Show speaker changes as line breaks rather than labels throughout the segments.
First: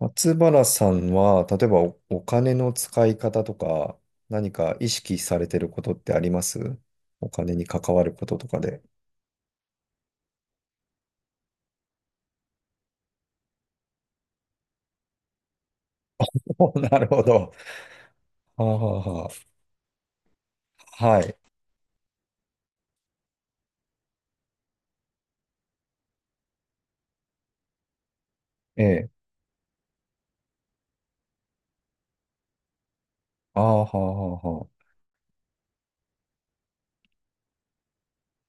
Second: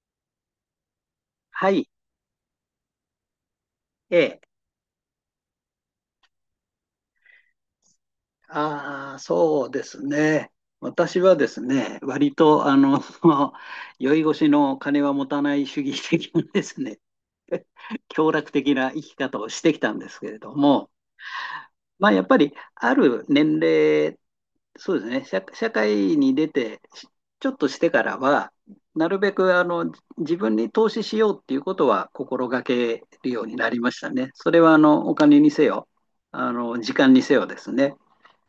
松原さんは、例え
は
ば
い。
お金の使い方とか、
ええ。
何か意識されてることってあります？お金に関わることとかで。
ああ、そうですね。私はですね、割と、酔い越しの金は持たない主義的な で
お、
す
な
ね、
るほど。
享楽
は
的
あ、
な
はあ
生き方
は
をしてきたんですけれども、
あ、はい。
まあ、やっぱり、ある年齢、そうですね、社会に出て、ちょっとしてからは、
え
な
え。
るべく、自分に投資しようっていうことは心がけるように
あ
なり
あ、は
ま
あ、
したね。
はあ、
それ
は
は、お金にせよ、時間にせよですね。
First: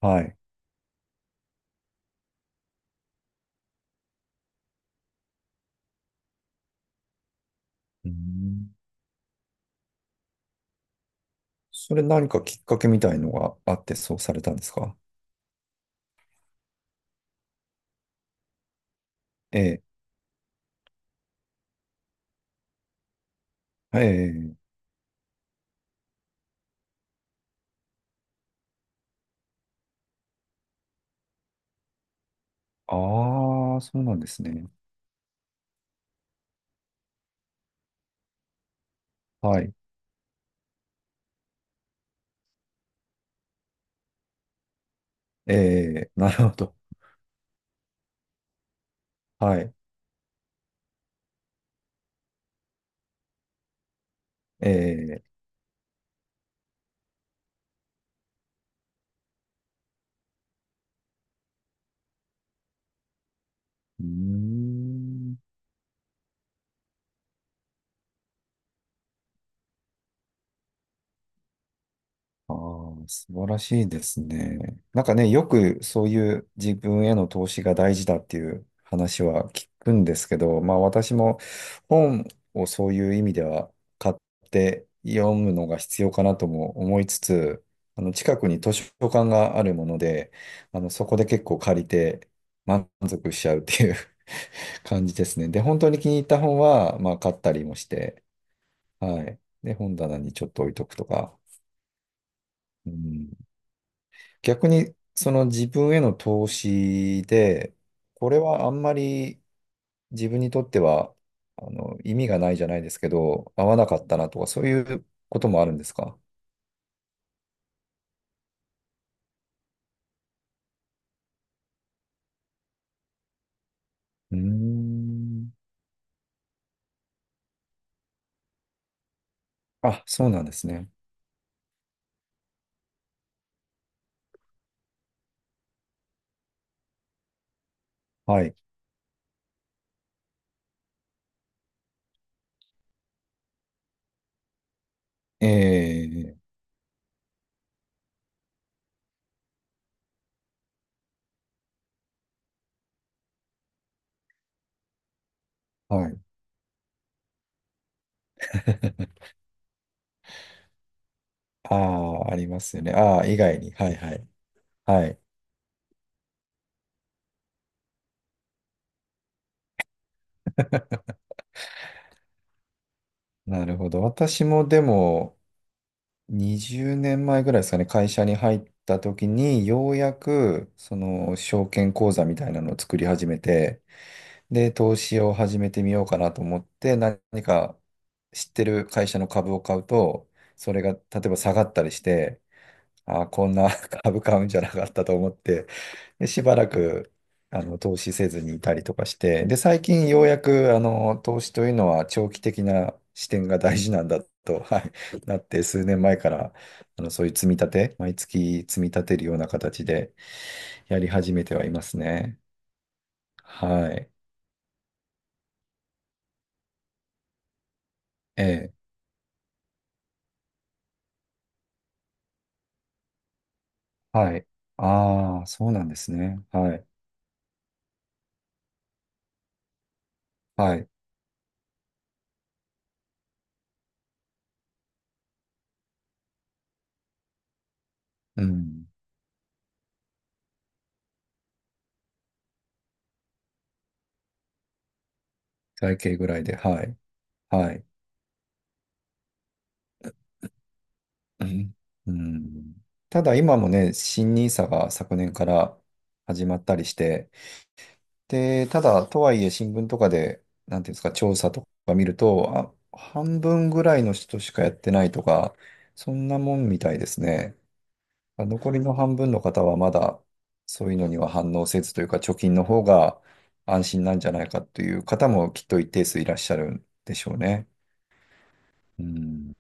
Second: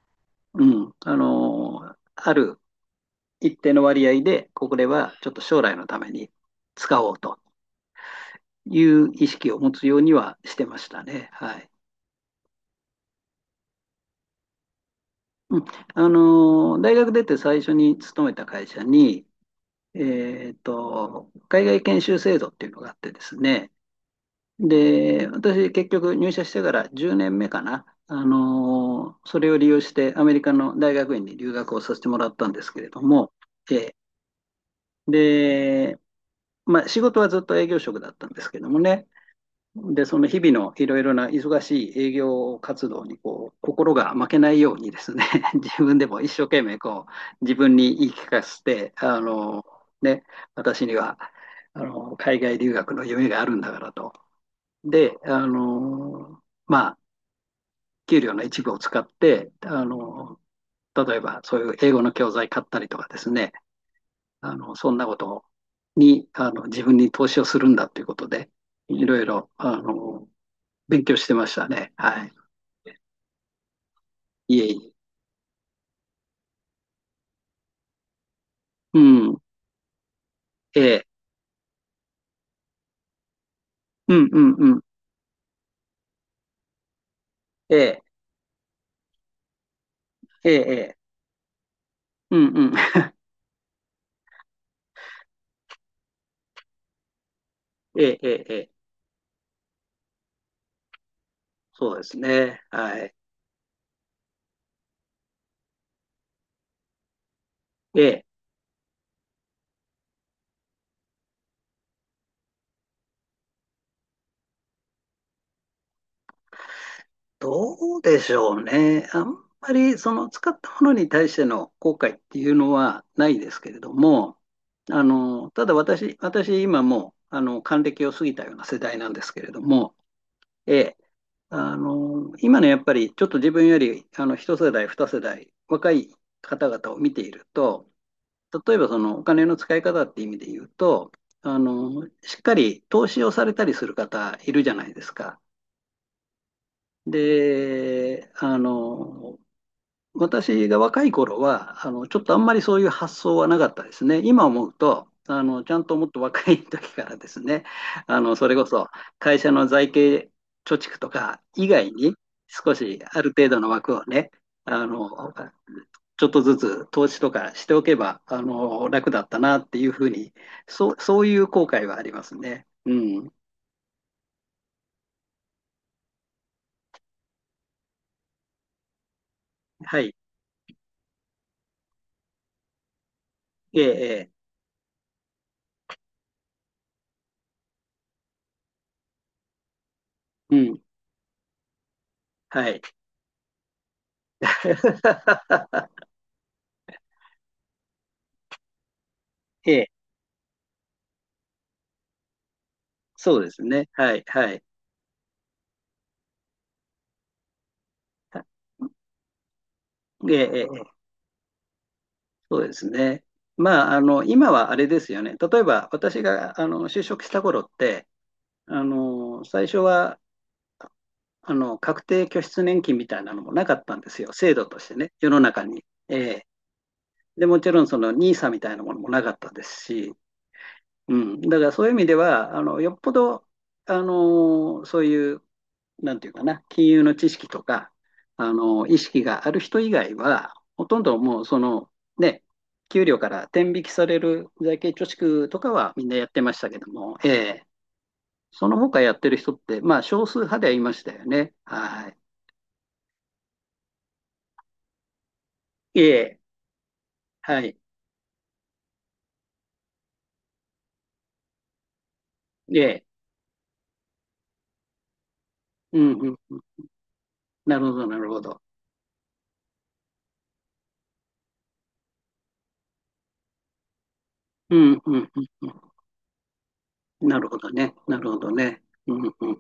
あ。はい。
ある一定の割合で、これはちょっと将来のために使おうと
うーん。
いう意識を持つようにはしてましたね。はい。
それ何かきっかけみたいのがあってそうされたんですか？
うん、大学出て最初に勤めた会社に、
ええ。
海外研修制度っていうのがあってですね。
ええ。
で、私結局入社してから10年目かな。それを利用してアメリカの大学院に留学をさせてもらったんですけれども、え
ああ、そ
ー
うなんですね。
で、まあ、仕事はずっと営業職だったんですけどもね。
はい。
で、その日々のいろいろな忙しい営業活動にこう心が負けないようにですね、
え
自分で
え、
も一
な
生
るほ
懸
ど。
命こう自分に言い聞かせて、
はい。
ね、私には海外留学の夢があるんだからと。
え
で、
え。
あのまあ、給料の一部を使って、例えばそういう英語の教材買ったりとかですね、
うー
そんなこ
ん。
とに、自分に投資をするんだということで、いろいろ、勉強してましたね。はい。
ああ、素晴らしいです
いえ
ね。
いえ。
なんかね、よくそういう自分への投資が大事だっていう
う
話
ん。
は聞くんですけど、まあ
ええ。
私も本をそういう意味では買
う
っ
んうんうん。
て読むのが必要かなとも思いつつ、
え
あ
え。
の近くに図書館があるもので、
ええ。
あの
ええ
そこで結構借りて
うんうん。
満足しちゃうっていう 感じですね。で、本当に気に入った本は、まあ買ったりもし
ええ。
て、
ええ。ええ
はい。で、本棚にちょっと置いとくとか。
そうですね。
う
はい。
ん。逆に、その自分への投資で、
ええ。
これはあんまり自分にとっては、あの、意味がないじゃないですけど、合わなかったなとか、そういうこともあるんですか？
どうでしょうね。あんまり、その、使ったものに対しての後悔っていうのはないですけれど
う
も、
ーん。
ただ私、今もう、還暦を過ぎたような世代なんですけれども、
あ、そうなんです
え
ね。
え、今のやっぱりちょっと自分より一世代、二世代若い方々を見ていると、
はい。
例えばそのお金の使い方って意味で言うと、しっかり投資をされたりする方いるじゃないですか。
ええ、
で、あの、私が若い頃は、ちょっとあんまりそういう発想はなかったですね。今思うと、ちゃんとも
は
っ
い。
と若い時からですね、それこそ 会社の財形貯蓄とか以
あ
外に
あ、ありま
少
すよね。
し
あ
あ
あ、
る
以
程
外
度の
に。は
枠
い
を
はい。
ね、あ
は
の、
い。
ちょっとずつ投資とかしておけば、楽だったなっていうふうに、そういう後悔はありますね。うん。
なるほど。私もでも、20年前ぐらいですかね、会社に入った時に、よう
は
や
い。
く、その、証券口座みたいなのを作り始め
え
て、
え、
で、投資を始めてみようかなと思って、何か知ってる会社の株を買うと、
ええう
それ
ん。
が、例えば下がったりして、
はい。
ああ、こんな 株買うんじゃなかったと思って、で、しばらく、あの、投資せずにいたりとかして、で、
え
最
え、
近ようやく、あの、投資というのは長期的な視
そう
点
で
が
す
大
ね。
事なん
は
だ
い、は
と、
い。
はい、なって、数年前から、あの、そういう積み立て、毎月積み立てるような形で
ええ、
やり始めてはいますね。
そうですね。
は
まあ、
い。
今はあれですよね。例えば、私が、就職した頃って、
ええ。
あの、最初は、あの、確定拠出年金みたいなのもなかったんですよ。
はい。
制度としてね、世の
ああ、
中
そうな
に。
んです
え
ね。
え
はい。
で、もちろん、その、n i s みたいなものもなかったですし、
はい。
うん。だから、そういう意味では、よっぽど、あの、そういうなんていうかな、金融の知識とか、
うん。
意識がある人以外は、ほとんどもうその、ね、給料から天引きされる財形貯蓄とかは
財
みんな
形ぐ
やっ
ら
て
い
ま
で、
したけ
は
ど
い。
も、ええ
はい。
その他やってる人って、まあ少数派ではいましたよ
う
ね。
ん。う
は
ん。ただ今もね、新ニーサが昨年から
い。ええ、
始まったりして、
はい。
で、ただ、とはいえ新聞とかで、なんていうんですか、調査とか見ると、あ、
ええ、
半分ぐらいの人しかやってないとか、
う
そん
ん
な
う
も
ん。
んみたいですね。
なるほど、なるほ
あ、
ど。
残りの半分の方はまだ、そういうのには反応せずというか、貯金の方が安心なんじゃないか
う
とい
ん
う
う
方
ん
もき
う
っ
ん
と一
う
定数いらっしゃるんでし
ん。
ょう
なるほ
ね。
どね。なるほどね。
う
うんうんう
ん、
ん。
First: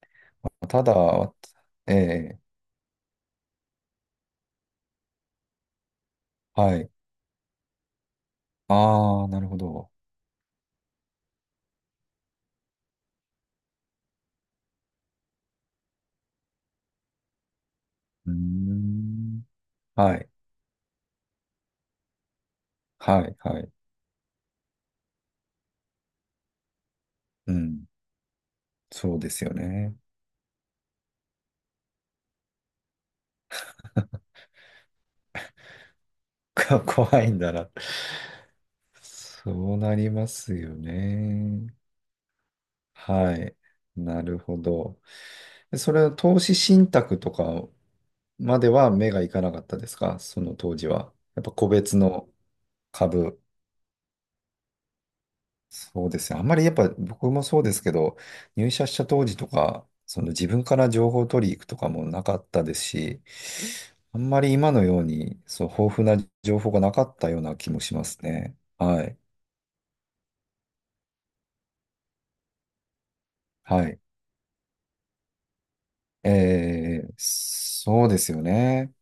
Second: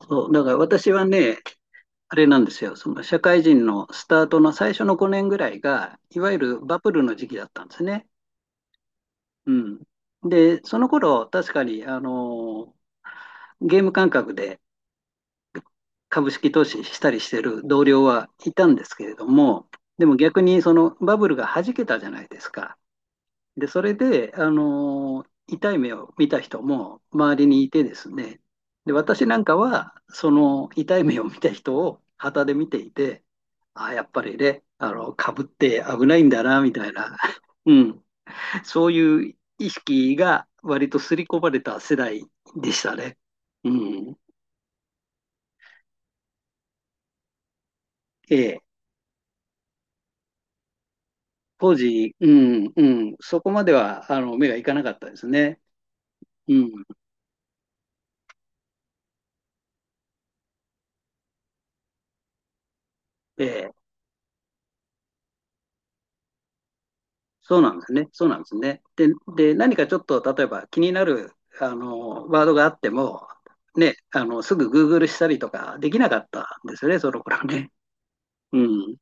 そう、だから
た
私
だ、
は
わ、
ね、
え
あれなんで
え、
すよ、その社会人のスタートの最初の5年ぐらいが、いわゆる
は
バブ
い。
ルの時期だったんですね。
ああ、なる
う
ほ
ん、
ど。
で、その頃確かにゲーム感覚で株式投資したりしてる同僚は
うー
いたんですけれど
ん、
も、でも
はい、
逆にそのバブルが弾けたじゃないですか。
はい、は
で、
い。
それで、痛い目を見た人も周り
う
にいて
ん、
ですね、で、
そう
私
で
な
す
ん
よ
かは、
ね。
その痛い目を見た人を旗で見ていて、あ、やっぱりね、かぶって危ないんだ な、み
か
たいな、
怖いんだ な。
うん、そういう
そ
意
うなり
識
ま
が
すよ
割と刷り込まれ
ね。
た世代でしたね。
はい。
うん、
なるほど。それは投資信託とか
え
ま
え、
では目がいかなかったですか？その当時は。やっぱ個
当
別
時、う
の
ん、うん、そ
株。
こまでは、目がいかなかったですね。
そうですね。あん
う
まりやっ
ん、
ぱ僕もそうですけど、入社した当時とか、その自分から情報を取りに行くとかもなかったですし、
ええ。
あんまり今のように、そう、豊富な情報がなかったような
そう
気
なん
も
です
しま
ね。
す
そうなんです
ね。
ね。
は
で、
い。
で、何かちょっと、例えば気になる、ワードがあっても、
は
ね、
い。
すぐ Google したりとかできなかったんですよね、
え
そ
ー、
の頃ね。
そうですよ
う
ね。
ん。だ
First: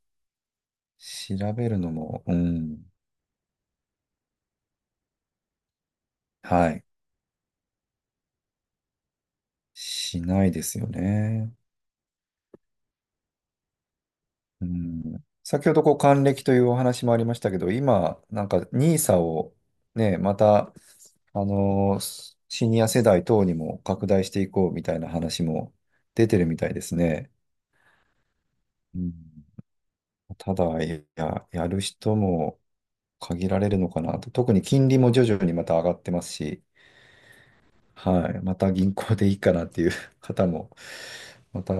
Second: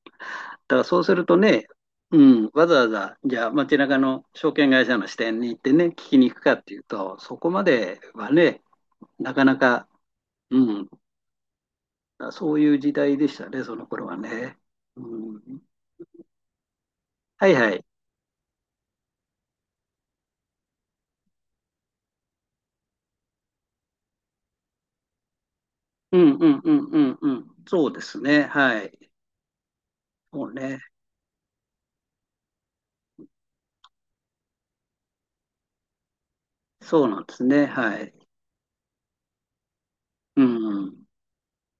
からそうすると
調
ね、
べるの
う
も、う
ん、わざ
ん、
わざ、じゃあ街中の証券会社の支店に行ってね、聞きに行くかっ
は
ていう
い、
と、そこまではね、なかなか、
しない
う
ですよ
ん、
ね。
そういう時代でしたね、その頃はね。
うん、
うん、
先ほどこう還暦というお話もありまし
は
た
い
けど、
はい。
今、なんかニーサをね、また、あのーシニア世代等にも拡大していこうみたいな話も
う
出
ん
てる
う
み
ん
た
う
い
ん
です
うん
ね。
うん。そうですね。は
う
い。
ん、
そう
た
ね。
だ、いや、やる人も限られるのかなと。特に金利も徐々にまた上がってますし、
そうなんですね。はい。
はい。また銀行でいいかなっていう
う
方も、
ん。
また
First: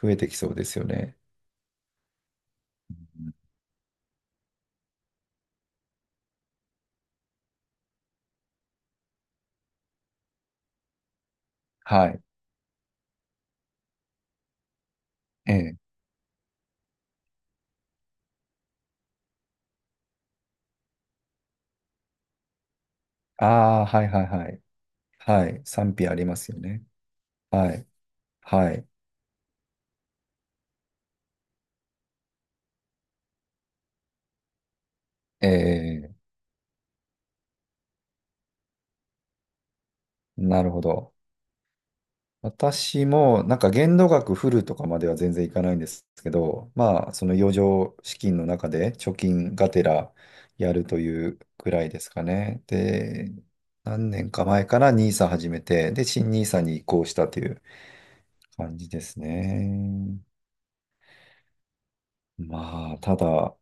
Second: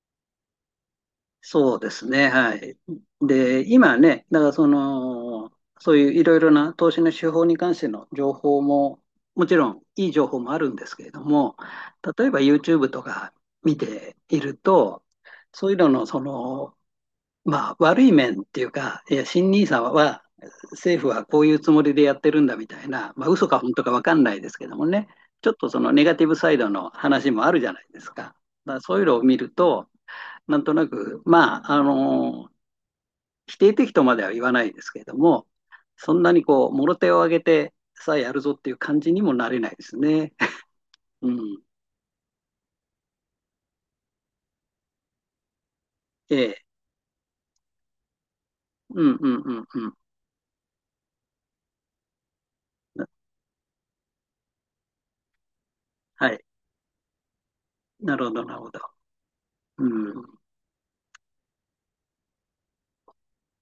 増えてきそうですよね。
そうですね。はい。
うん。
で、今ね、だからその、そういういろいろな投資の手法に関しての情報も、もちろんいい情報もあるんですけれども、
はい。
例えば YouTube とか見ていると、
え
そういう
え。
ののそのまあ、悪い面っていうか、いや、新 n i は、政府はこういうつもりでやってるんだみたいな、まあ、
あ
嘘か本当
あ、
か分
はい
かん
はい
ないで
は
す
い。
けどもね、
は
ちょっ
い。
とその
賛
ネ
否あ
ガテ
り
ィ
ま
ブサ
すよ
イド
ね。
の話もあるじゃ
は
ない
い。
ですか。
は
だから
い。
そういうのを見ると、なんとなく、まあ、否定的とまでは言わないですけれども、
え
そ
え、
んなにこう、もろ手を挙げてさあやるぞっていう感じにもなれないですね。
なるほ ど。
うん。
私も、なんか限度額フルとかまでは全然いかないんですけ
ええ。
ど、まあ、その余剰資金の中で
う
貯
んうんう
金
ん
がて
うん。
らやるというくらいですかね。で、何年か前からニーサ始めて、で、
は
新ニ
い。
ーサに移行したという
なるほど、なるほ
感
ど。
じです
う
ね。
ん。
まあ、ただ、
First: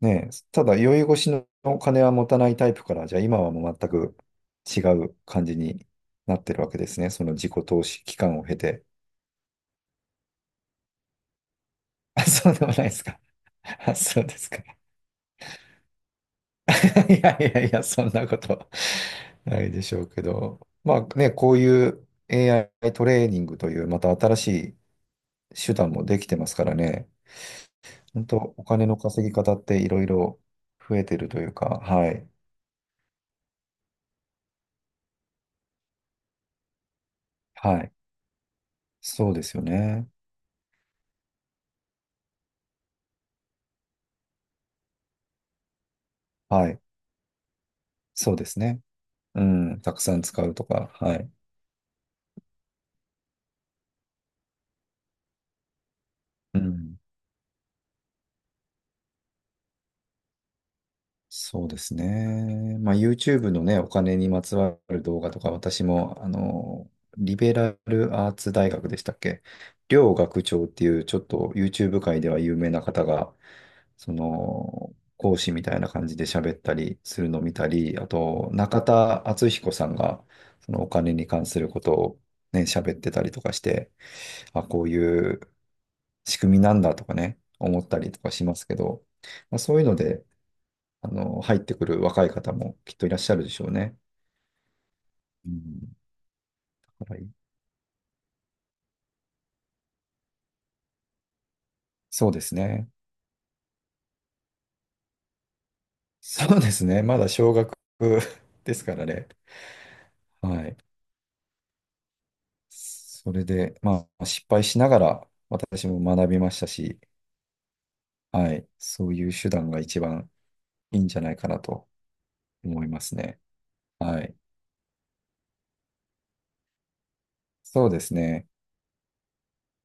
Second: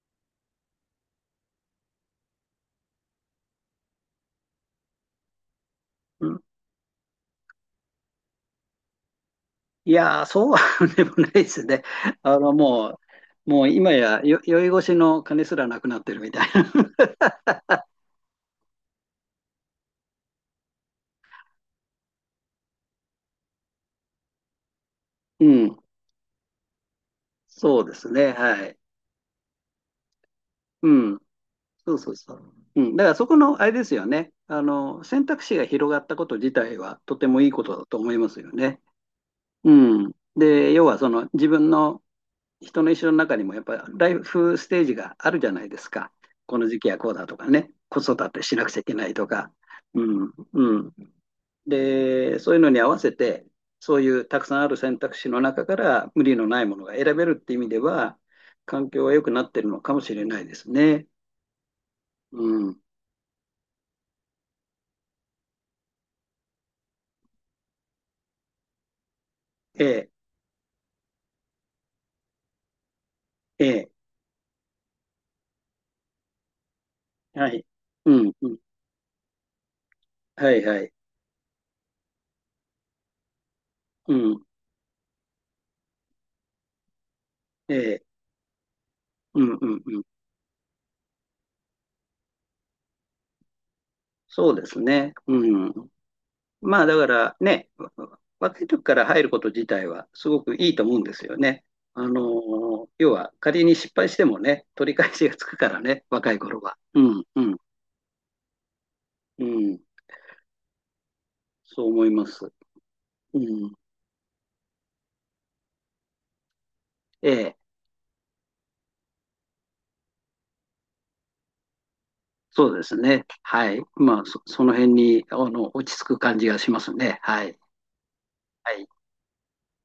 ね、ただ、宵越しのお金は持たないタイプから、じゃあ今はもう全く違う感じにな
う
ってるわけですね。その自己投資期間を経て。
いやー、そうは でもないですね。
あ、
あ
そ
の、
うでもないで
も
すか。
う、もう 今
あ、
や
そうです
酔
か。
い 越しの金すらなくなってるみたいな。
いやいやいや、そんなこと ないでしょうけど。まあね、こういう AI トレーニングというまた新しい
う
手
ん。
段もできてますからね。
そうです
本
ね。
当お
はい。
金の稼ぎ方っていろいろ
う
増えて
ん。
るというか、
そう
は
そう
い。
そう。うん。だからそこの、あれですよね。選択肢が広がったこと自体はとてもいいこと
は
だ
い。
と思いますよね。
そうですよ
う
ね。
ん。で、要はその自分の人の一生の中にもやっぱりライフステージがあるじゃないですか。この
はい。
時期はこうだとかね。子育
そう
て
で
し
す
なくちゃ
ね。
いけないと
う
か。
ん。たく
う
さん
ん。
使うと
う
か。
ん。
はい。
で、そういうのに合わせて、そういうたくさんある選択肢の中から無理の
う
ないものが
ん。
選べるって意味では、環境は良くなってるのかもしれないですね。
そうです
う
ね。
ん。
まあ、YouTube のね、お金にまつわる動画とか、私も、あの、リベラルアーツ大学でしたっけ？
ええ、
両学長っていう、ちょっと YouTube 界では有名な方が、
ええ、
その、講師みたいな感じで喋ったりするのを
は
見
い。
たり、あ
うん、う
と、
ん。
中田敦彦さんが、
はい
そ
は
のお
い。
金に関することをね、喋ってたりとかして、
うん、
あ、こういう仕組みなんだとかね、
え
思った
え、
りとかしますけど、
う
ま
ん、
あ、
う
そう
ん、
いうの
うん。
で、あの、入ってくる若い方もきっといらっしゃるでしょうね。
そうですね。
う
うん。
ん。
まあだか
はい。
らね、若い時から入ること自体はすごくいいと思うんですよね。あの
そうです
ー
ね。
要は仮に失敗してもね、取り返しがつくからね、若い
そう
頃
で
は。
す
う
ね。ま
ん、
だ
う
小
ん、
学 ですからね。
うん。
はい。
そう思います。
そ
う
れ
ん、
で、まあ、失敗しながら私も学びましたし、
ええ、
はい。そういう手段が一番いいんじゃないかなと
そうで
思い
す
ます
ね。
ね。
はい。ま
は
あ、
い。
その辺に、落ち着く感じがしますね。はい。
そうですね。
はい。